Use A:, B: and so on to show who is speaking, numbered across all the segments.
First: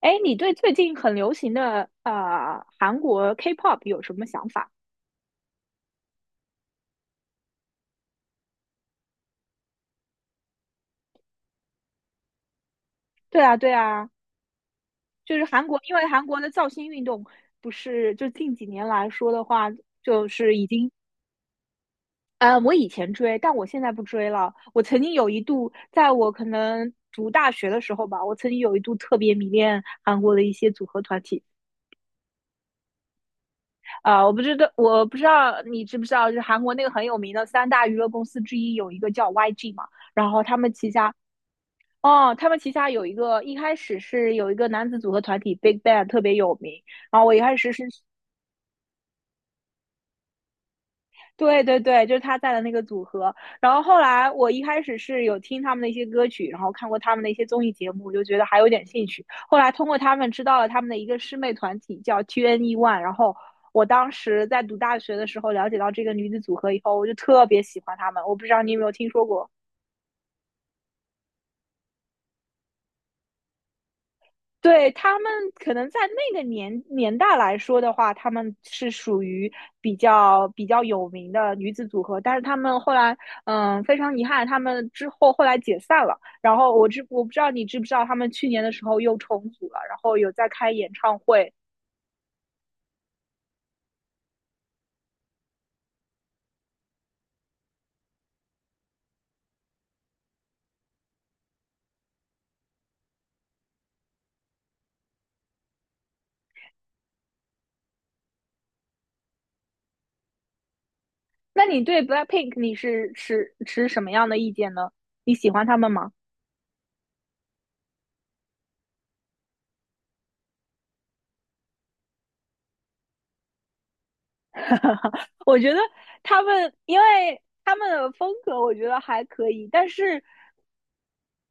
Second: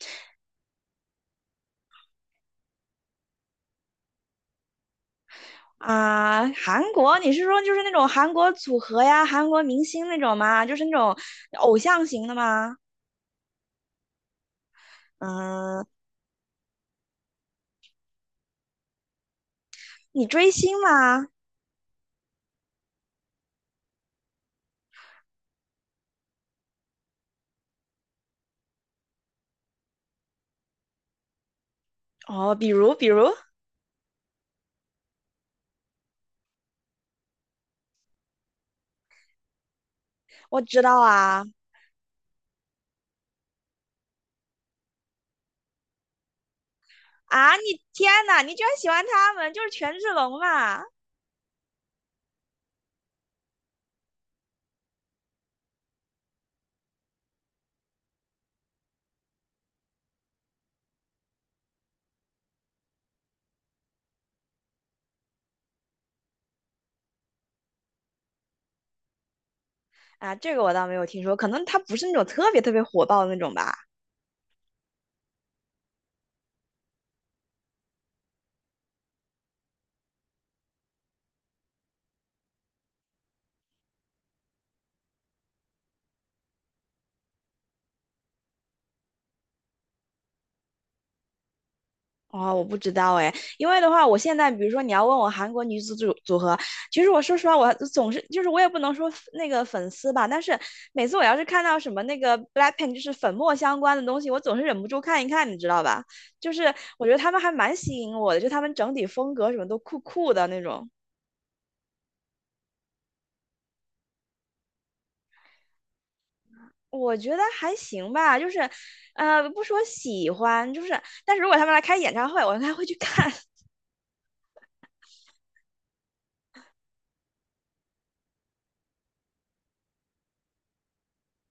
A: 哎，你对最近很流行的韩国 K-pop 有什么想法？
B: 啊，韩国，你是说就是那种韩国组合呀，韩国明星那种吗？就是那种偶像型的吗？
A: 对啊，对啊，就是韩国，
B: 嗯，
A: 因为韩国的造星运动不是就近几年来说的话，就
B: 你追
A: 是已
B: 星
A: 经。
B: 吗？
A: 我以前追，但我现在不追了。我曾经有一度，在我可能读大学的时候吧，我曾经有一度特别迷恋韩国的一些组合团体。
B: 哦，比如比如，
A: 啊、我不知道你知不知道，就是韩国那个很有名的三大娱乐公司之一有一个叫 YG 嘛。然后他
B: 我
A: 们
B: 知
A: 旗
B: 道
A: 下
B: 啊。
A: 哦，他们旗下有一个，一开始是有一个男子组合团体 Big Bang 特别有名，然后我一开
B: 啊！
A: 始
B: 你
A: 是，
B: 天呐，你居然喜欢他们，就是权志龙嘛？
A: 对对对，就是他在的那个组合，然后后来我一开始是有听他们的一些歌曲，然后看过他们的一些综艺节目，就觉得还有点兴趣，后来通过他们知道了他们的一个师妹团体叫 TNE One，然后我当时在读大学的时候了解到这个女子组合以后，我就特别喜欢她们，我不知道你有没有听说过。
B: 啊，这个我倒没有听说，可能他不是那种特别特别火爆的那种吧。
A: 对，他们可能在那个年代来说的话，他们是属于比较有名的女子组合，但是他们后来，嗯，非常遗憾，他们之后后来解散了。然后我不知道你知不知道，他们去年的时候又重组了，然后有在开演唱会。
B: 哦，我不知道哎，因为的话，我现在比如说你要问我韩国女子组合，其实我说实话，我总是就是我也不能说那个粉丝吧，但是每次我要是看到什么那个 BLACKPINK 就是粉末相关的东西，我总是忍不住看一看，你知道吧？就是我觉得他们还蛮吸引我的，就他们整体风格什么都酷酷的那种。
A: 那你对 BLACKPINK 你是持什么样的意见呢？你喜欢他们吗？
B: 我觉得还行吧，就是不说喜欢，就是但是如果他们来开演唱会，我应该会去看。
A: 我觉得他们，因为他们的风格我觉得还可以，但是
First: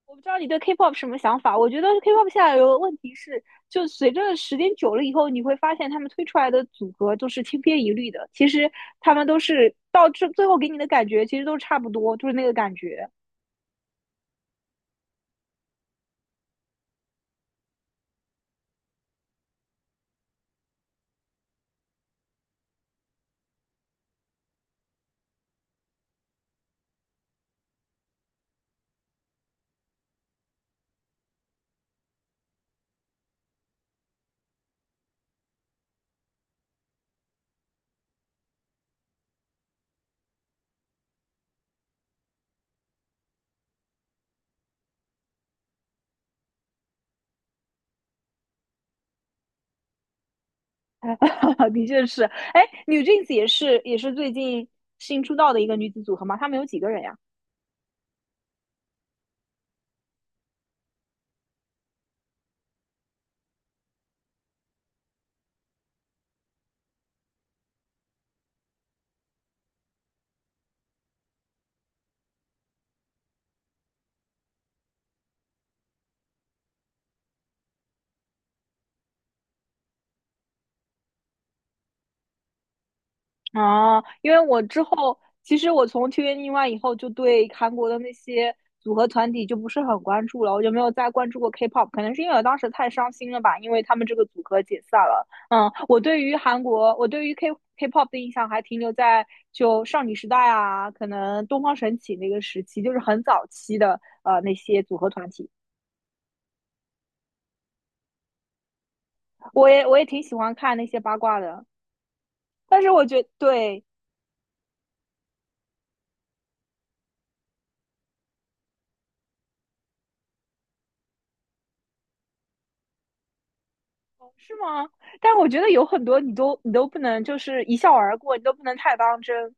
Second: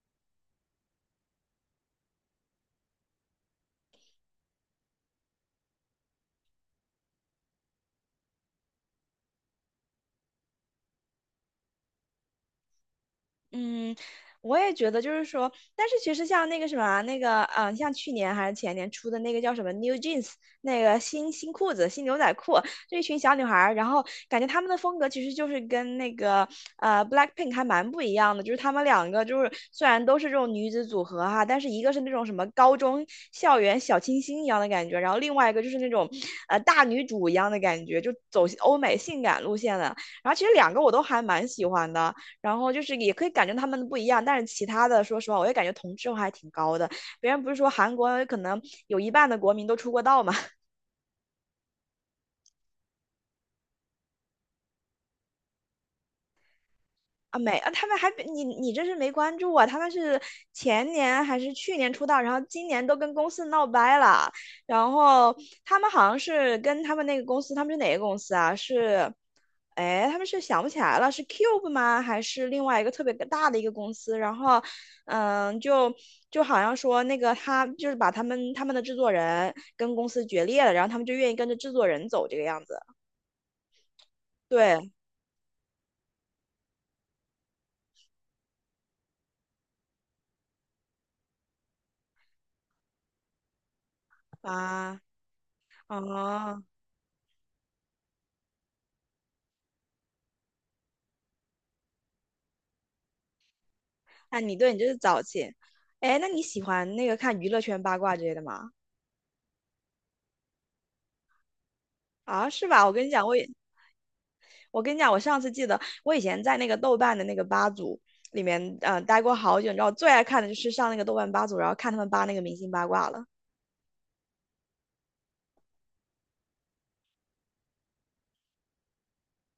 A: 我不知道你对 K-pop 什么想法？我觉得 K-pop 现在有个问题是，就随着时间久了以后，你会发现他们推出来的组合都是千篇一律的。其实他们都是到最后给你的感觉，其实都差不多，就是那个感觉。
B: 嗯，我也觉得就是说，但是其实像那个什么啊，那个像去年还是前年出的那个叫什么 New Jeans,那个新裤子、新牛仔裤，这一群小女孩儿，然后感觉她们的风格其实就是跟那个Blackpink 还蛮不一样的，就是她们两个就是虽然都是这种女子组合哈，但是一个是那种什么高中校园小清新一样的感觉，然后另外一个就是那种大女主一样的感觉，就走欧美性感路线的。然后其实两个我都还蛮喜欢的。然后就是也可以感觉他们不一样，但是其他的，说实话，我也感觉同质化还挺高的。别人不是说韩国可能有一半的国民都出过道嘛？
A: 的确是，哎，NewJeans 也是最近新出道的一个女子组合嘛，他们有几个人呀？
B: 啊，没啊，他们还比你这是没关注啊，他们是前年还是去年出道，然后今年都跟公司闹掰了，然后他们好像是跟他们那个公司，他们是哪个公司啊？是，哎，他们是想不起来了，是 Cube 吗？还是另外一个特别大的一个公司？然后，嗯，就好像说那个他就是把他们的制作人跟公司决裂了，然后他们就愿意跟着制作人走这个样子。
A: 啊，因为我之
B: 对
A: 后，其实我从 TVNE 以后，就对韩国的那些组合团体就不是很关注了，我就没有再关注过 K-pop，可能是因为我当时太伤心了吧，因为他们这个组合解散
B: 啊，
A: 了。嗯，我对于韩
B: 啊。
A: 国，我对于 K-pop 的印象还停留在就少女时代啊，可能东方神起那个时期，就是很早期的
B: 啊，
A: 那
B: 你对你
A: 些
B: 这
A: 组
B: 是
A: 合
B: 早
A: 团体，
B: 起，哎，那你喜欢那个看娱乐圈八卦之类的吗？
A: 我也挺喜欢看那些八卦的，
B: 啊，是
A: 但
B: 吧？
A: 是
B: 我
A: 我
B: 跟你
A: 觉
B: 讲，我也，
A: 对。
B: 我跟你讲，我上次记得我以前在那个豆瓣的那个吧组里面，待过好久。你知道我最爱看的就是上那个豆瓣吧组，然后看他们扒那个明星八卦了。
A: 是吗？但我觉得有很多你都不能就是一笑而过，你都不能太当真。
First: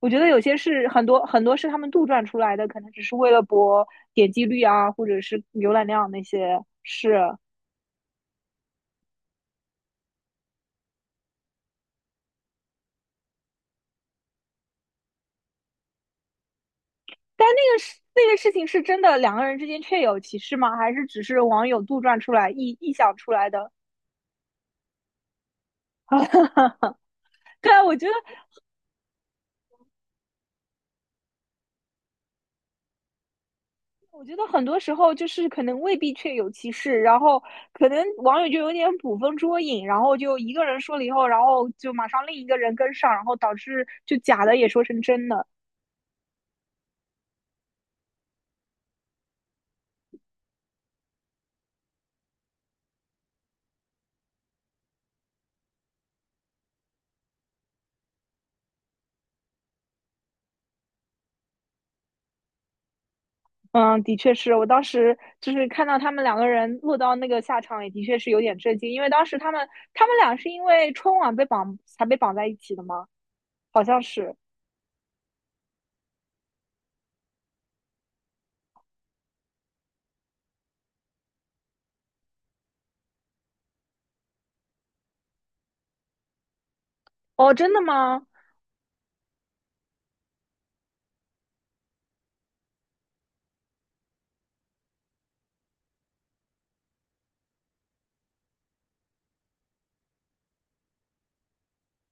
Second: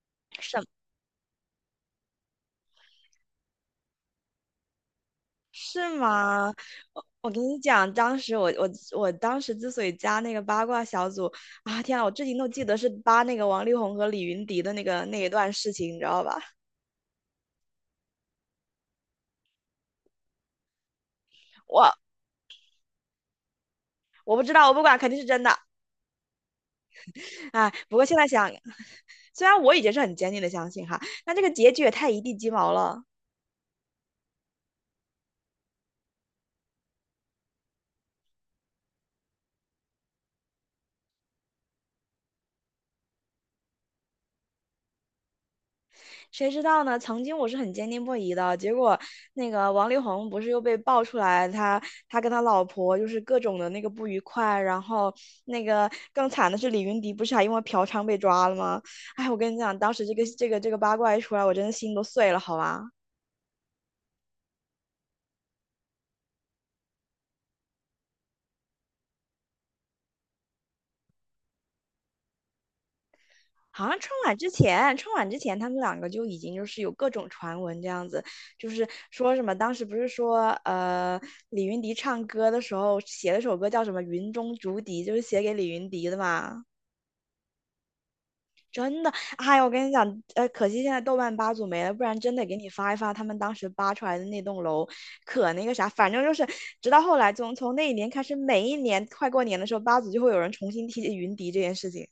A: 我觉得有些
B: 是
A: 是很多很多是他们杜撰出来的，可能只是为了博点击率啊，或者是浏览
B: 是
A: 量那
B: 吗？
A: 些
B: 我
A: 是。
B: 我跟你讲，当时我当时之所以加那个八卦小组啊，天啊，我至今都记得是扒那个王力宏和李云迪的那个那一段事情，你知道吧？
A: 但那个事那个事情是真的，两个人之间确有其事吗？还是只是网友
B: 我
A: 杜撰出来、臆想出来的？
B: 我不知道，我不管，肯定是真的。
A: 对
B: 哎，
A: 啊，
B: 不过现在想虽然我已经是很坚定的相信哈，但这个结局也太一地鸡毛了。
A: 我觉得很多时候就是可能未必确有其事，然后可能网友就有点捕风捉影，然后就一个人说了以后，然后就马上另一个人跟上，然后导致就假的也说成真的。
B: 谁知道呢？曾经我是很坚定不移的，结果那个王力宏不是又被爆出来，他跟他老婆就是各种的那个不愉快，然后那个更惨的是李云迪不是还因为嫖娼被抓了吗？哎，我跟你讲，当时这个八卦一出来，我真的心都碎了，好吧。
A: 嗯，的确是我当时就是看到他们两个人落到那个下场，也的确是有点震惊，因为当时他们俩是因为春晚被绑才被绑在一起的吗？好
B: 好像
A: 像
B: 春
A: 是。
B: 晚之前，春晚之前他们两个就已经就是有各种传闻这样子，就是说什么当时不是说李云迪唱歌的时候写了首歌叫什么《云中竹笛》，就是写给李云迪的嘛。
A: 哦，真的吗？
B: 真的，哎呀，我跟你讲，可惜现在豆瓣八组没了，不然真得给你发一发他们当时扒出来的那栋楼，可那个啥，反正就是直到后来从那一年开始，每一年快过年的时候，八组就会有人重新提起云迪这件事情。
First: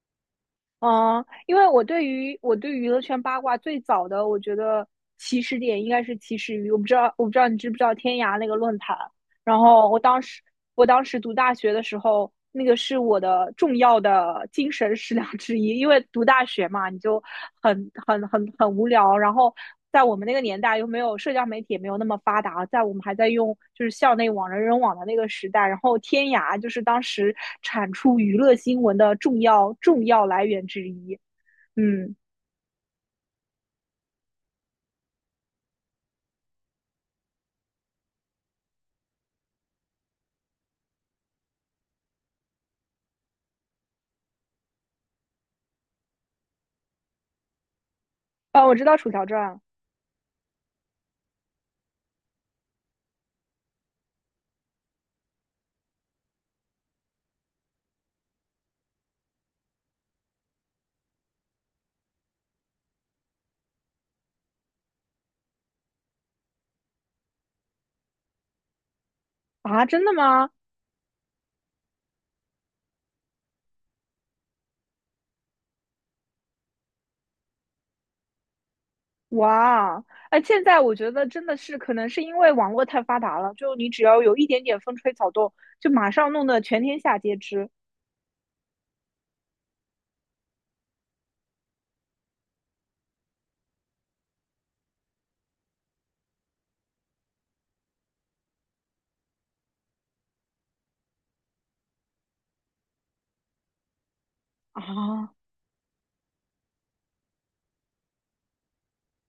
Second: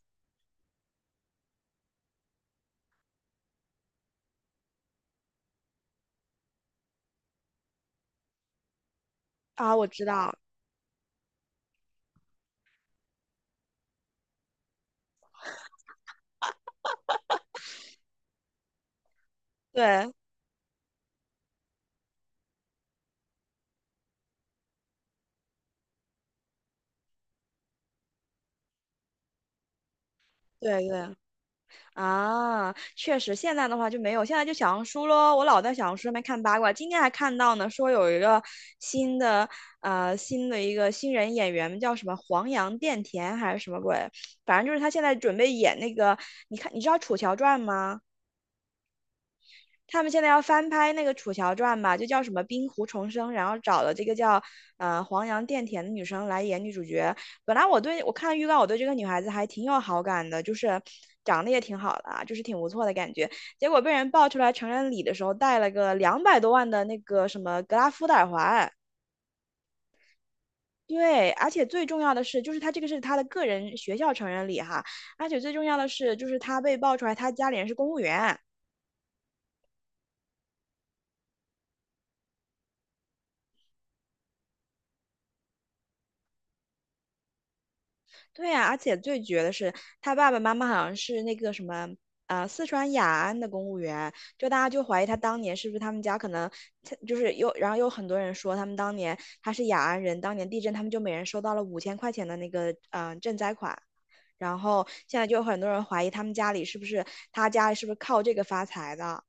A: 嗯，因为我对于我对娱乐圈八卦最早的，我觉得起始点应该是起始于我不知道你知不知道天涯那个论坛，然
B: 啊，我
A: 后
B: 知道，
A: 我当时读大学的时候，那个是我的重要的精神食粮之一，因为读大学嘛，你就很无聊。然后在
B: 对
A: 我们那个年代，又没有社交媒体，也没有那么发达，在我们还在用就是校内网、人人网的那个时代，然后天涯就是当时产出娱乐新闻的重要来源之
B: 对对。
A: 一。嗯，
B: 啊，确实，现在的话就没有，现在就小红书咯，我老在小红书上面看八卦，今天还看到呢，说有一个新的新的一个新人演员叫什么黄杨钿甜还是什么鬼，反正就是他现在准备演那个，你看你知道《楚乔传》吗？
A: 啊，我知道《楚乔传》
B: 他们现在要翻拍那个《楚乔传》吧，就叫什么《冰湖重生》，然后找了这个叫黄杨钿甜的女生来演女主角。本来我对我看预告，我对这个女孩子还挺有好感的，就是长得也挺好的啊，就是挺不错的感觉。结果被人爆出来成人礼的时候戴了个200多万的那个什么格拉夫的耳环。
A: 啊，真的吗？
B: 对，而且最重要的是，就是她这个是她的个人学校成人礼哈，而且最重要的是，就是她被爆出来她家里人是公务员。
A: 哇，哎，现在我觉得真的是，可能是因为网络太发达了，就你只要有一点点风吹草动，就马上弄得全天下皆知
B: 对呀、而且最绝的是，他爸爸妈妈好像是那个什么，四川雅安的公务员，就大家就怀疑他当年是不是他们家可能，他就是有，然后有很多人说他们当年他是雅安人，当年地震他们就每人收到了5000块钱的那个，赈灾款，然后现在
A: 啊。
B: 就有很多人怀疑他家里是不是靠这个发财的。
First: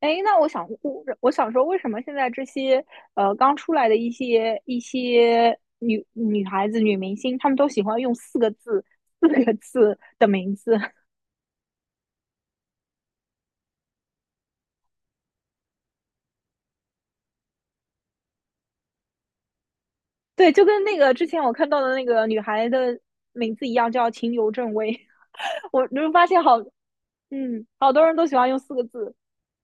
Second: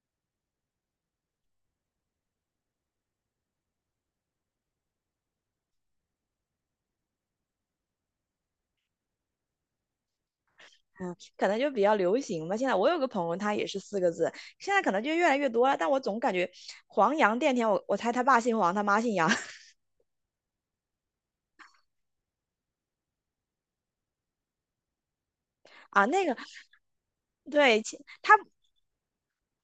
A: 哎，那我想，我想说，为什么现在这些刚出来的一些女孩子、女明星，她们都喜欢用四个字、的名字？
B: 嗯，可能就比较流行吧。现在我有个朋友，他也是4个字，现在可能就越来越多了，但我总感觉黄洋电天，我猜他爸姓黄，他妈姓杨。
A: 对，就跟那个之前我看到的那个女孩的名字一样，叫秦由正威。我你
B: 啊，
A: 会
B: 那
A: 发
B: 个
A: 现好，嗯，
B: 对，
A: 好
B: 其
A: 多人都
B: 他
A: 喜欢用四个字。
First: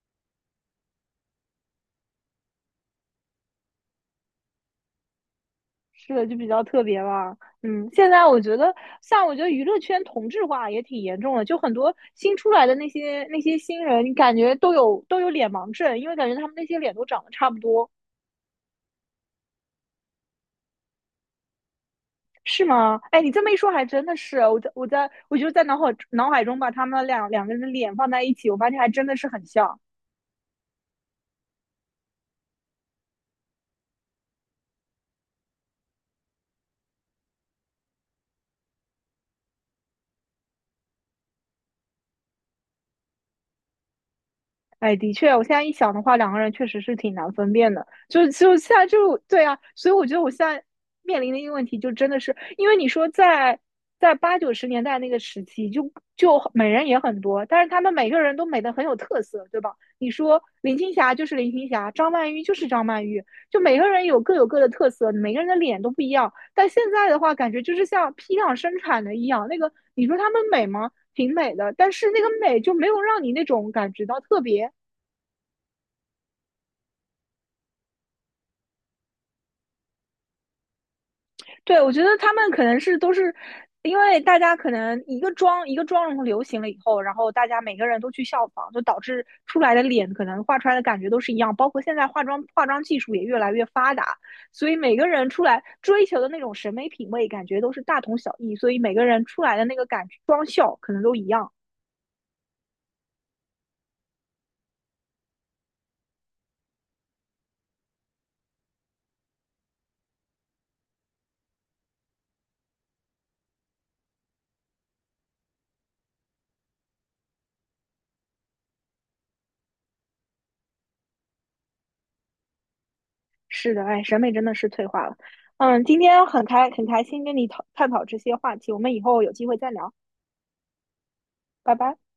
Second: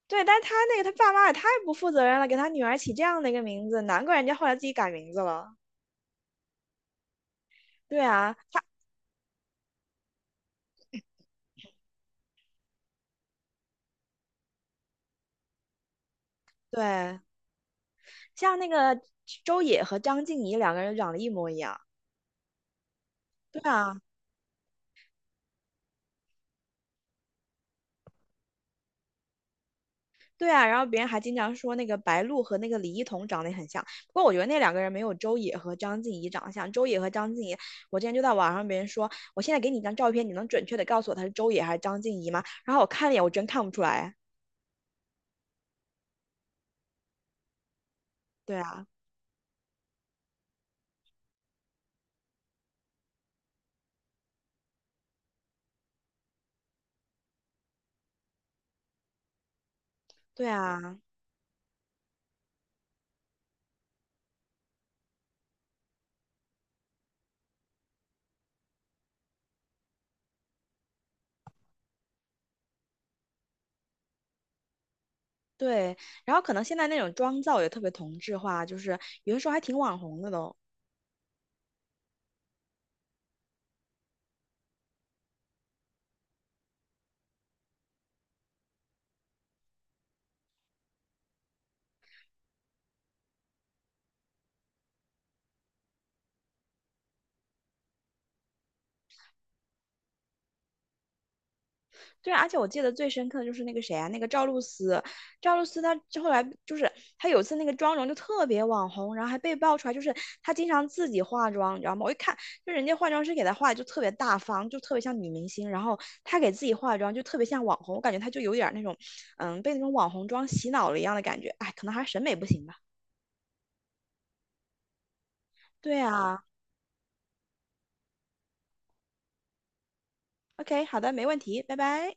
B: 对，但是他那个他爸妈也太不负责任了，给他女儿起这样的一个名字，难怪人家后来自己改名字了。
A: 是的，就比较特别吧。嗯，
B: 对
A: 现在
B: 啊，
A: 我觉
B: 他
A: 得，像我觉得娱乐圈同质化也挺严重的，就很多新出来的那些新人，你感觉都有脸盲症，因为感觉他们那些脸都
B: 对，
A: 长得差不多，
B: 像那个周也和张婧仪两个人长得一模一样。
A: 是吗？哎，你这么一
B: 对
A: 说，还
B: 啊，
A: 真的是。我就在脑海中把他们两个人的脸放在一起，我发现还真的是很像。
B: 对啊，然后别人还经常说那个白鹿和那个李一桐长得也很像，不过我觉得那两个人没有周也和张婧仪长得像。周也和张婧仪，我之前就在网上别人说，我现在给你一张照片，你能准确的告诉我她是周也还是张婧仪吗？然后我看了一眼，我真看不出来。
A: 哎，的确，我现在一想的话，两个人确实是挺难分辨的。就
B: 对
A: 现在
B: 啊，
A: 就对啊，所以我觉得我现在面临的一个问题，就真的是因为你说在八九十年代那个时期就，就美人也很多，但是他们每个人都美得很有特色，对吧？你说
B: 对
A: 林青
B: 啊。
A: 霞就是林青霞，张曼玉就是张曼玉，就每个人有各有各的特色，每个人的脸都不一样。但现在的话，感觉就是像批量生产的一样，那个你说他们美吗？挺美的，但是那个美就没有让你那种感觉到特别。
B: 对，然后可能现在那种妆造也特别同质化，就是有的时候还挺网红的都。
A: 对，我觉得他们可能是都是因为大家可能一个妆一个妆容流行了以后，然后大家每个人都去效仿，就导致出来的脸可能画出来的感觉都是一样。包括现在化妆技术也越来越发达，所以每个人出来追求的那种审美品味，感觉都是大同小异。所以每个人出来的那个感觉妆效可能都一样。
B: 对，而且我记得最深刻的就是那个谁啊，那个赵露思，赵露思她就后来就是她有一次那个妆容就特别网红，然后还被爆出来，就是她经常自己化妆，你知道吗？我一看就人家化妆师给她化的就特别大方，就特别像女明星，然后她给自己化妆就特别像网红，我感觉她就有点儿那种，嗯，被那种网红妆洗脑了一样的感觉。哎，可能还是审美不行吧。
A: 是的，哎，审美真的是退化了。嗯，今
B: 对
A: 天
B: 啊
A: 很开心跟你探讨这些话题，我们以后有机会再聊，
B: ，OK,好的，没问题，
A: 拜
B: 拜
A: 拜。
B: 拜。